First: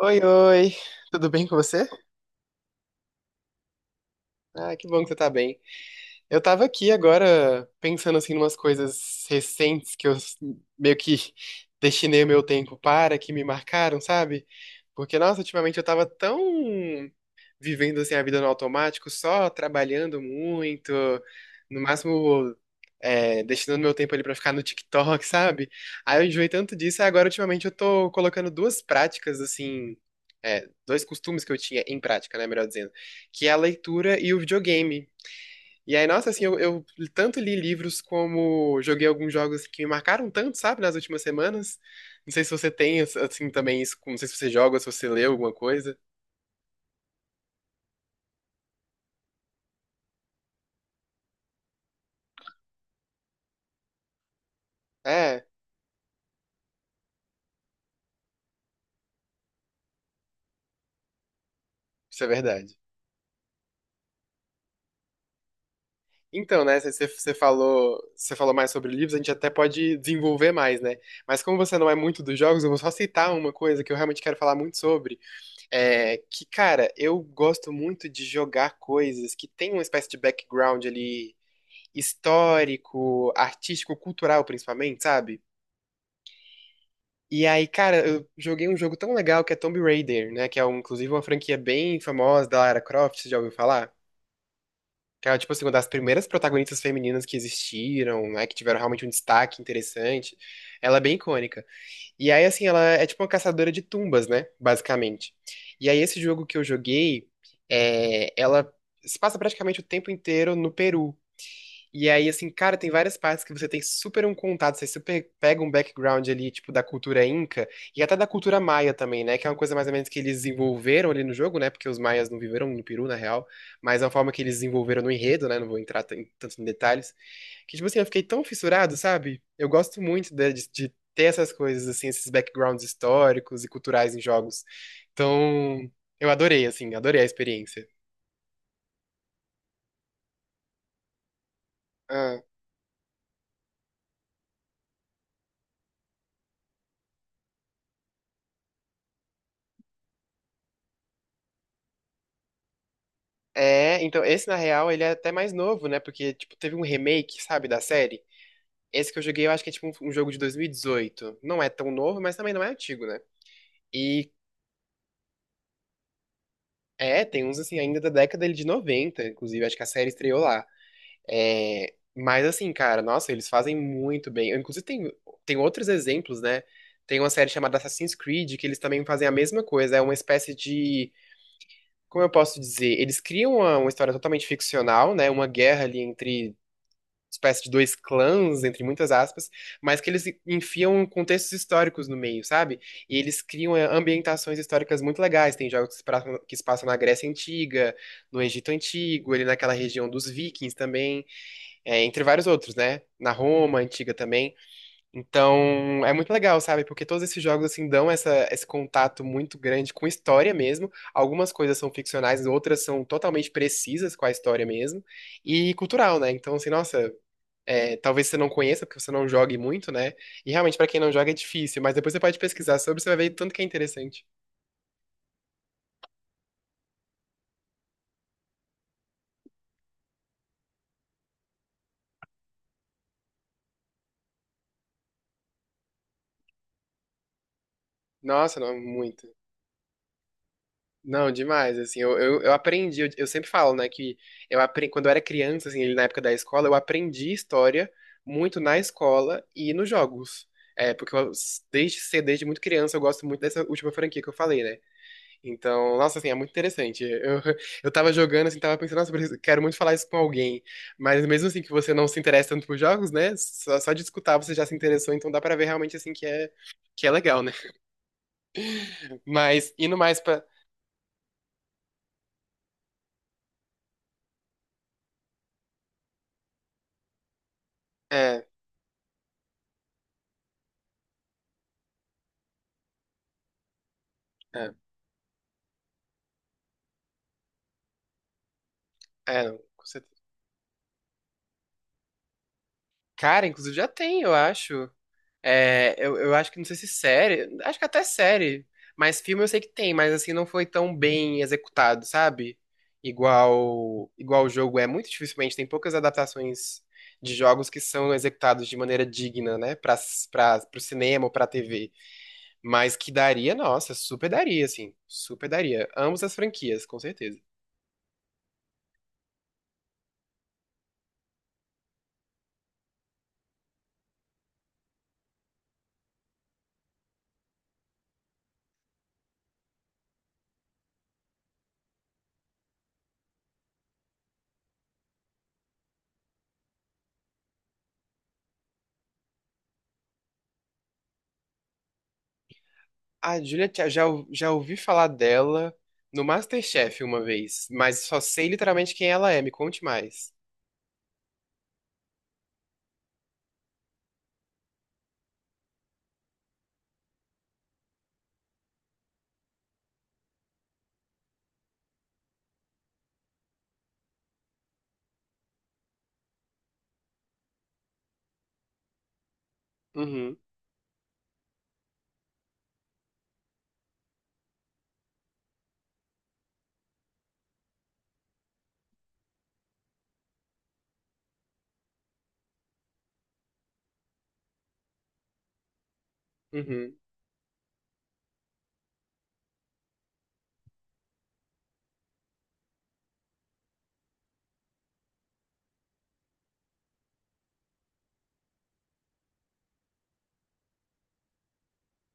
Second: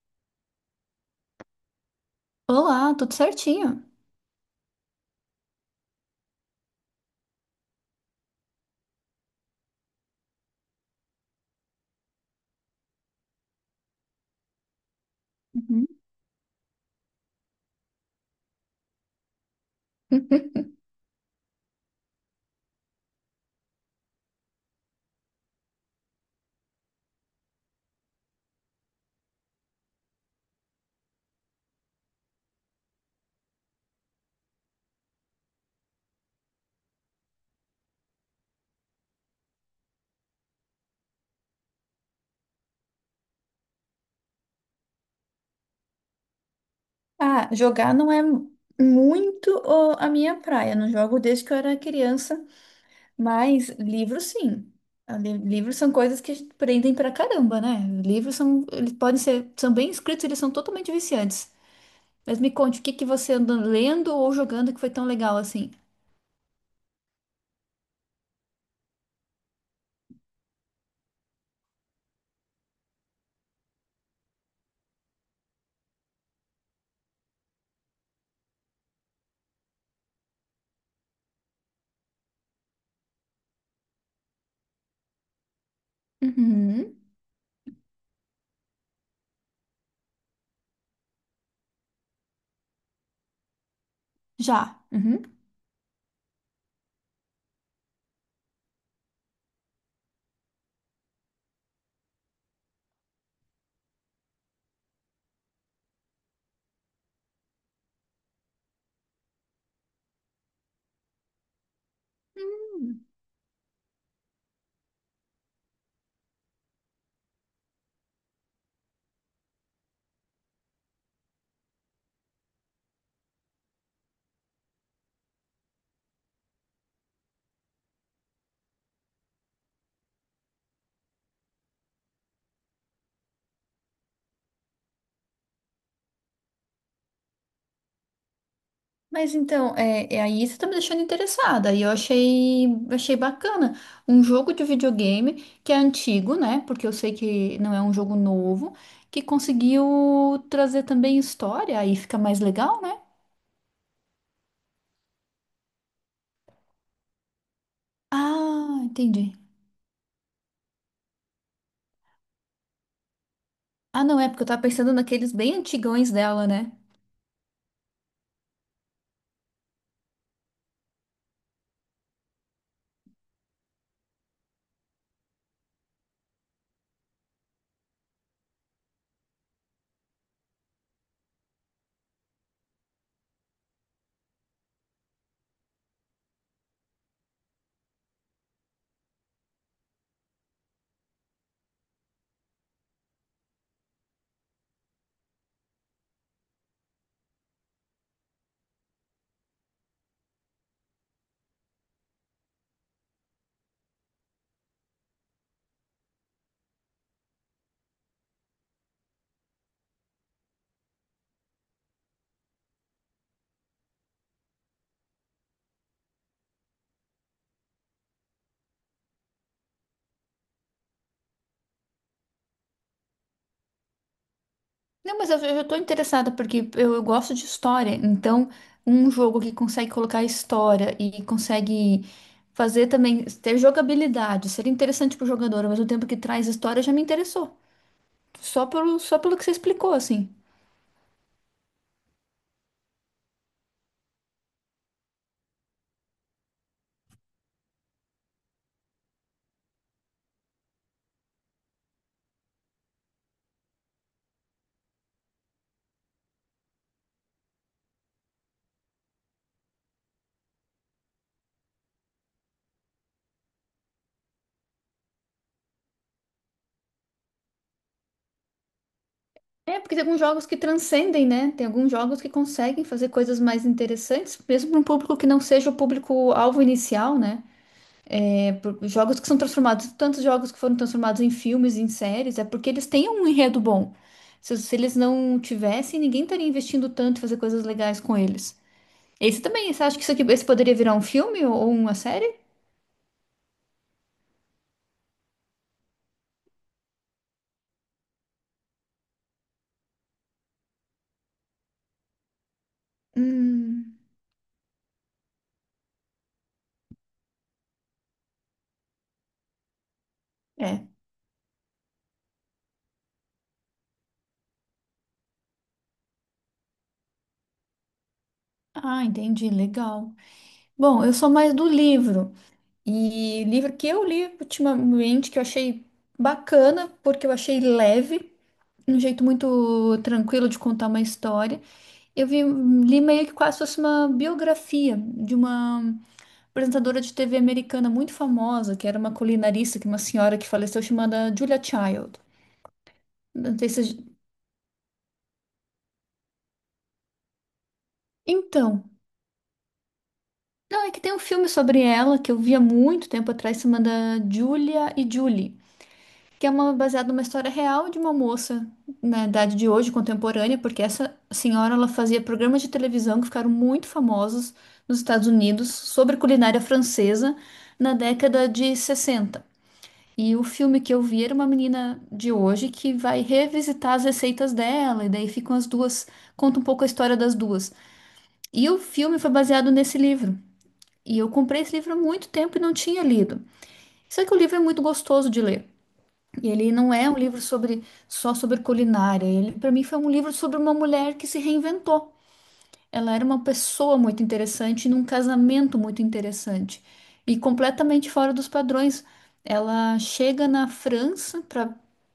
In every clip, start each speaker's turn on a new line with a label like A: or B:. A: Oi, oi, tudo bem com você?
B: Olá, tudo certinho?
A: Ah, que bom que você tá bem. Eu tava aqui agora pensando assim umas coisas recentes que eu s- meio que destinei o meu tempo para, que me marcaram, sabe? Porque, nossa, ultimamente eu
B: Uhum.
A: tava tão vivendo assim, a vida no automático, só trabalhando muito, no máximo destinando meu tempo ali pra ficar no TikTok, sabe? Aí eu enjoei tanto disso, e agora ultimamente eu tô colocando duas práticas assim, dois costumes que eu tinha em prática, né, melhor dizendo, que é a leitura e o videogame. E aí, nossa, assim, eu tanto li livros como joguei alguns jogos que me marcaram tanto, sabe, nas últimas semanas. Não sei se você tem, assim, também isso, não sei se você joga, se você lê alguma coisa.
B: Ah, jogar não é muito a minha praia. Não jogo desde que eu era criança, mas livros sim.
A: É,
B: Livros são coisas que prendem pra caramba, né? Livros são, eles podem ser, são bem escritos, eles são totalmente viciantes.
A: isso é
B: Mas me
A: verdade.
B: conte, o que que você anda lendo ou jogando que foi tão legal assim?
A: Então, né, você falou, você falou mais sobre livros, a gente até pode desenvolver mais, né? Mas como você não é muito dos jogos, eu vou só citar uma coisa que eu realmente quero falar muito sobre, é que, cara, eu gosto muito de jogar coisas que tem uma espécie de background ali histórico, artístico, cultural principalmente, sabe?
B: Uhum.
A: E aí, cara, eu joguei um jogo tão legal que é Tomb Raider, né, que é um, inclusive uma franquia bem famosa da Lara Croft, você já ouviu falar?
B: Já.
A: Cara, tipo assim, uma das primeiras protagonistas femininas que existiram, né, que tiveram realmente um destaque interessante, ela é bem icônica. E aí, assim, ela é tipo uma caçadora de tumbas, né, basicamente. E aí, esse jogo que eu joguei, ela se passa praticamente o tempo inteiro no Peru. E aí, assim, cara, tem
B: Uhum.
A: várias partes que você tem super um contato, você super pega um background ali, tipo, da cultura inca e até da cultura maia também, né? Que é uma coisa mais ou menos que eles desenvolveram ali no jogo, né? Porque os maias não viveram no Peru, na real, mas é uma forma que eles desenvolveram no enredo, né? Não vou entrar tanto em detalhes. Que, tipo assim, eu fiquei tão fissurado, sabe? Eu gosto muito de ter essas coisas, assim, esses backgrounds históricos e culturais em jogos. Então, eu adorei, assim, adorei a experiência.
B: Mas então, é aí você tá me deixando interessada. E eu
A: Ah,
B: achei, achei bacana. Um jogo de videogame que é antigo, né? Porque eu sei que não é um jogo novo, que conseguiu trazer também história, aí fica mais legal, né?
A: É, então, esse na real, ele é até mais novo, né? Porque, tipo, teve um remake, sabe, da série.
B: Ah,
A: Esse que eu
B: entendi.
A: joguei, eu acho que é tipo um jogo de 2018. Não é tão novo, mas também não é antigo, né?
B: Ah, não, é
A: E
B: porque eu tava pensando naqueles bem antigões dela, né?
A: é, tem uns assim, ainda da década ele de 90, inclusive, acho que a série estreou lá. É, mas assim, cara, nossa, eles fazem muito bem. Eu, inclusive, tem, tem outros exemplos, né? Tem uma série chamada Assassin's Creed, que eles também fazem a mesma coisa. É uma espécie de. Como eu posso dizer? Eles criam uma história totalmente ficcional, né? Uma guerra ali entre espécie de dois clãs, entre muitas aspas, mas que eles enfiam contextos históricos no meio, sabe? E eles criam ambientações históricas muito legais. Tem jogos que se passam na Grécia Antiga, no Egito Antigo, ali naquela região dos Vikings também, entre vários outros, né? Na Roma Antiga também. Então, é muito legal, sabe? Porque todos esses jogos, assim, dão essa, esse contato muito grande com história mesmo. Algumas coisas são ficcionais, outras são totalmente precisas com a história mesmo. E cultural, né? Então, assim, nossa, talvez você não conheça, porque você não jogue muito, né? E realmente, pra quem não joga, é difícil, mas depois você pode pesquisar sobre, você vai ver tanto que é interessante.
B: Não, mas eu tô interessada porque eu gosto de história. Então, um jogo que consegue colocar história e consegue fazer também ter jogabilidade, seria interessante pro jogador, ao mesmo tempo que traz história, já me interessou.
A: Nossa, não,
B: Só
A: muito.
B: pelo que você explicou, assim.
A: Não, demais, assim, eu aprendi, eu sempre falo, né, que eu aprendi, quando eu era criança, assim, na época da escola, eu aprendi história muito na escola e nos jogos. É, porque eu, desde cedo, desde muito criança, eu gosto muito dessa última franquia que eu falei, né? Então, nossa, assim, é muito interessante. Eu, eu tava jogando, assim, tava pensando, nossa, quero muito falar isso com alguém. Mas mesmo assim que você não se interessa tanto por jogos, né? Só de escutar você já se interessou, então dá pra ver realmente, assim, que é legal, né? Mas,
B: É, porque
A: indo
B: tem alguns
A: mais pra...
B: jogos que transcendem, né? Tem alguns jogos que conseguem fazer coisas mais interessantes, mesmo para um público que não seja o público-alvo inicial, né?
A: É,
B: É, jogos que são transformados, tantos jogos que foram transformados em filmes, em séries, é porque eles têm um enredo bom. Se,
A: é,
B: se eles não tivessem, ninguém estaria investindo tanto em fazer coisas legais com eles. Esse
A: não,
B: também, você
A: com
B: acha que isso
A: certeza.
B: aqui, esse poderia virar um filme ou uma série?
A: Cara, inclusive já tem, eu acho. É, eu acho que não sei se série, acho que até série, mas filme eu sei que tem, mas assim não foi tão bem executado, sabe?
B: Hum,
A: Igual o jogo é muito dificilmente tem poucas adaptações de jogos que são executados de maneira digna, né, para pro
B: é.
A: cinema ou pra TV, mas que daria, nossa, super daria assim, super daria. Ambas as franquias, com certeza.
B: Ah, entendi, legal. Bom, eu sou mais do livro. E livro que eu li ultimamente, que eu achei bacana, porque eu achei leve, um jeito muito tranquilo de contar uma história. Eu vi, li meio que quase fosse uma biografia de uma apresentadora de TV americana muito famosa, que era uma culinarista, que é uma senhora que faleceu chamada Julia Child.
A: A
B: Não
A: Julia
B: sei
A: Ch- já
B: se...
A: ou- já ouvi falar dela no MasterChef uma vez, mas só sei
B: Então,
A: literalmente quem ela é, me conte mais.
B: não, é que tem um filme sobre ela que eu via muito tempo atrás chamada Julia e Julie, que é uma baseada numa história real de uma moça na idade de hoje, contemporânea, porque essa senhora ela fazia programas de televisão que ficaram muito famosos nos Estados Unidos sobre culinária francesa na década de 60. E
A: Uhum.
B: o filme que eu vi era uma menina de hoje que vai revisitar as receitas dela, e daí ficam as duas, conta um pouco a história das duas. E o filme foi baseado nesse livro. E eu comprei esse livro há muito tempo e não tinha lido. Só que o livro é muito gostoso de ler. E ele não
A: Uhum.
B: é um livro sobre culinária. Ele, para mim, foi um livro sobre uma mulher que se reinventou. Ela era uma pessoa muito interessante, num casamento muito interessante e completamente fora dos padrões. Ela chega na França pra,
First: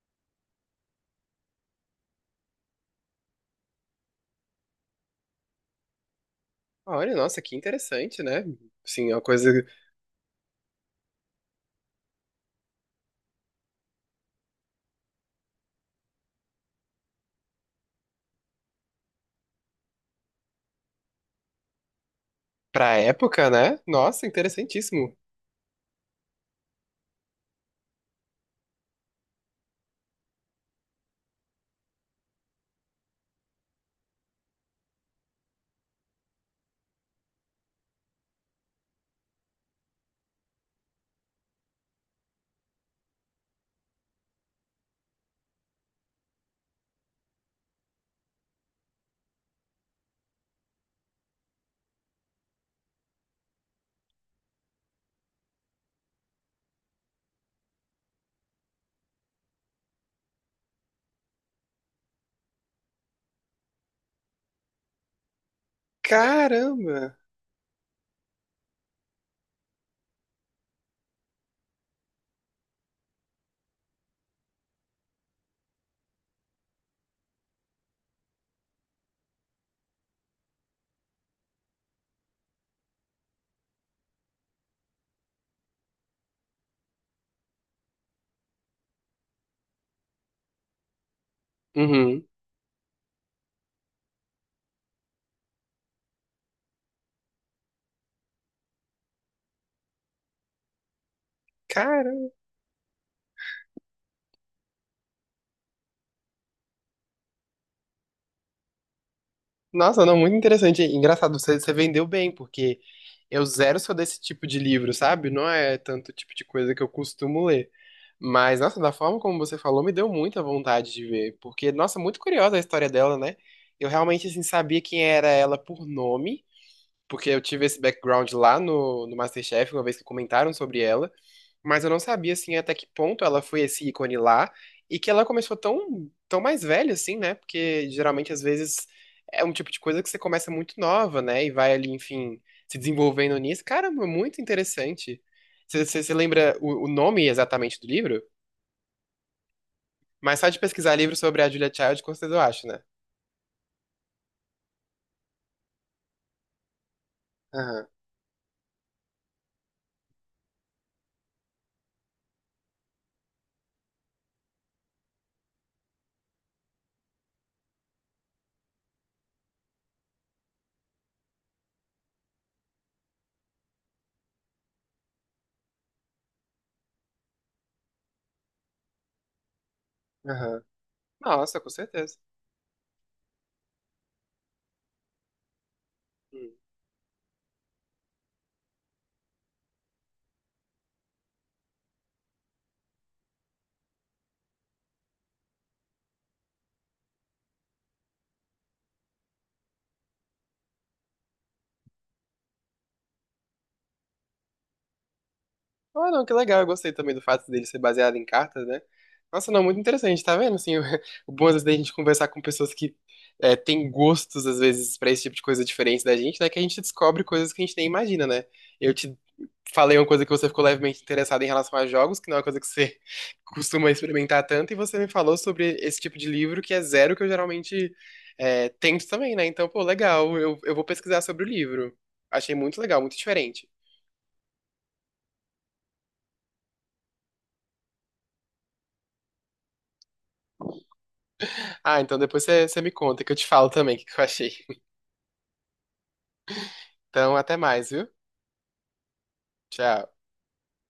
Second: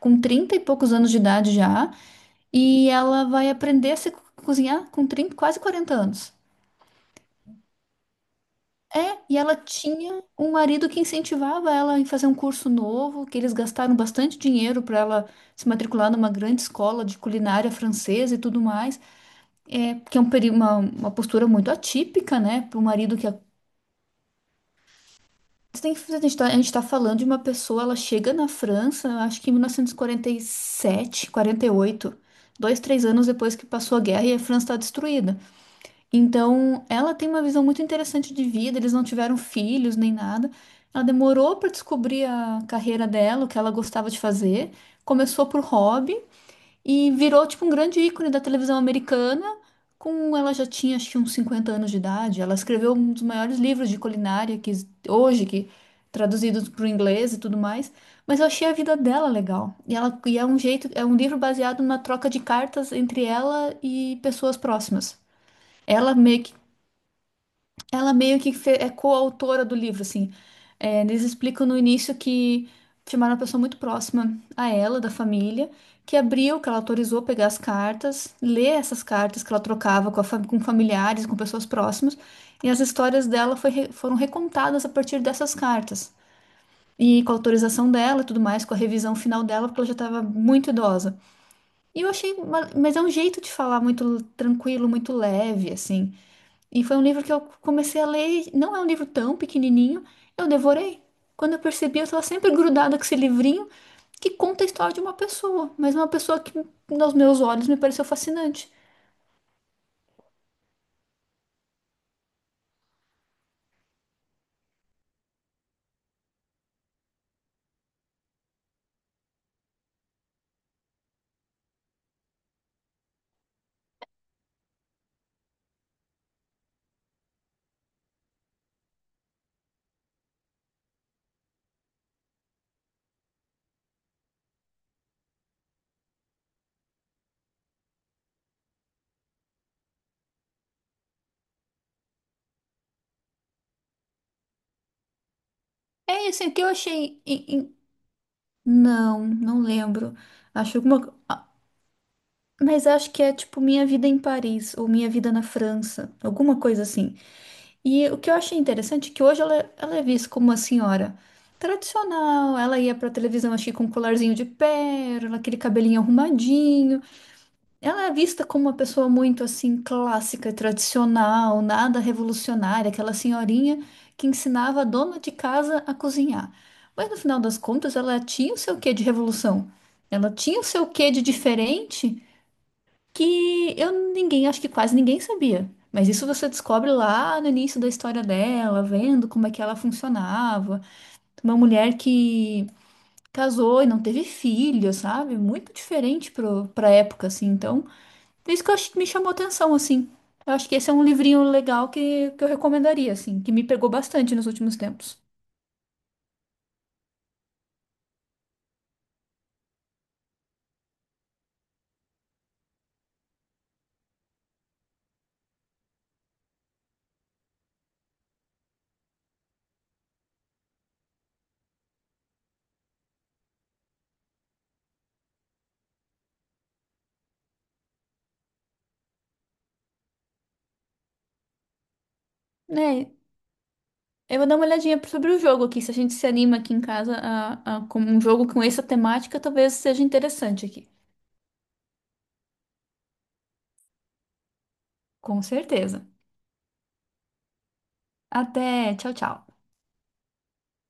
B: com 30 e poucos anos de idade já, e ela vai aprender a se co- cozinhar com 30, quase 40 anos.
A: Olha, nossa, que interessante, né? Sim, é
B: É,
A: uma
B: e
A: coisa
B: ela tinha um marido que incentivava ela em fazer um curso novo, que eles gastaram bastante dinheiro para ela se matricular numa grande escola de culinária francesa e tudo mais. É, que é um, uma postura muito atípica, né, para o
A: pra
B: marido que... A
A: época, né? Nossa, interessantíssimo.
B: Você tem que a gente tá falando de uma pessoa, ela chega na França, acho que em 1947, 48, dois, três anos depois que passou a guerra e a França está destruída. Então, ela tem uma visão muito interessante de vida, eles não tiveram filhos nem nada. Ela demorou para descobrir a carreira dela, o que ela gostava de fazer. Começou por hobby e virou tipo um grande ícone da televisão americana. Com ela já tinha acho que uns 50 anos de idade. Ela escreveu um dos maiores livros de culinária que hoje que traduzidos para o inglês e tudo mais. Mas eu achei a vida dela legal. E ela e é um jeito, é um livro baseado na troca de cartas entre ela e pessoas próximas. Ela meio que
A: Caramba!
B: ela meio que é coautora do livro, assim. É, eles explicam no início que chamaram uma pessoa muito próxima a ela, da família, que abriu, que ela autorizou pegar as cartas, ler essas cartas que ela trocava com, com familiares, com pessoas próximas, e as histórias dela foram recontadas a partir dessas cartas. E com a autorização dela e tudo mais, com a revisão final dela, porque ela já estava muito idosa. E eu
A: Uhum.
B: achei, mas é um jeito de falar muito tranquilo, muito leve, assim. E foi um livro que eu comecei a ler, e não é um livro tão pequenininho, eu devorei. Quando eu percebi, eu estava
A: Caramba!
B: sempre grudada com esse livrinho que conta a história de uma pessoa, mas uma pessoa que, nos meus olhos, me pareceu fascinante.
A: Nossa, não, muito interessante. Engraçado, você vendeu bem, porque eu zero sou desse tipo de livro, sabe? Não é tanto tipo de coisa que eu costumo ler. Mas, nossa, da forma como você falou, me deu muita vontade de ver. Porque, nossa, muito curiosa a história dela, né? Eu realmente, assim, sabia quem era ela por nome. Porque eu tive esse background lá no MasterChef, uma vez que comentaram sobre ela, mas eu não sabia, assim, até que ponto ela foi esse ícone lá e que ela começou tão mais velha, assim, né? Porque geralmente, às vezes, é um tipo de coisa que você começa muito nova, né? E vai ali, enfim, se desenvolvendo nisso. Caramba, muito interessante. Você
B: É esse
A: lembra
B: que eu
A: o
B: achei
A: nome exatamente do livro?
B: não, não lembro.
A: Mas só de
B: Acho
A: pesquisar livro
B: alguma.
A: sobre
B: Ah,
A: a Julia Child, com certeza eu acho, né?
B: mas acho que é tipo Minha Vida em Paris ou Minha Vida na França, alguma coisa assim.
A: Aham,
B: E o que eu achei interessante é que hoje ela é vista como uma senhora tradicional. Ela ia pra televisão, acho que com um colarzinho de pérola, aquele cabelinho arrumadinho. Ela é vista como uma pessoa muito assim clássica, tradicional, nada revolucionária, aquela senhorinha que ensinava a dona de casa a cozinhar. Mas no final das contas, ela tinha o seu quê de revolução. Ela tinha o
A: aham.
B: seu quê de
A: Nossa, com certeza.
B: diferente que eu ninguém, acho que quase ninguém sabia. Mas isso você descobre lá no início da história dela, vendo como é que ela funcionava. Uma mulher que casou e não teve filho, sabe? Muito diferente pra época, assim. Então, por isso que eu acho que me chamou atenção, assim. Eu acho que esse é um livrinho legal que eu recomendaria, assim, que me pegou bastante nos últimos tempos.
A: Ah, não, que legal. Eu gostei também do fato dele ser baseado em cartas, né? Nossa, não, muito interessante, tá vendo? Assim, o, o bom às vezes da gente conversar com pessoas que têm gostos, às vezes, pra esse tipo de coisa diferente da gente, né? Que a gente descobre coisas que a gente nem imagina, né? Eu te falei uma coisa que você ficou levemente interessada em relação a jogos, que não é uma coisa que você costuma experimentar tanto, e você me falou sobre esse tipo de livro que é zero que eu geralmente tento também, né? Então, pô, legal, eu vou pesquisar sobre o livro. Achei muito legal,
B: Né?
A: muito diferente.
B: Eu vou dar uma olhadinha sobre o jogo aqui. Se a gente se anima aqui em casa com um jogo com essa temática, talvez seja interessante aqui.
A: Ah, então depois você me conta que eu te falo também o que que eu achei.
B: Com certeza.
A: Então, até mais, viu?
B: Até, tchau, tchau.
A: Tchau.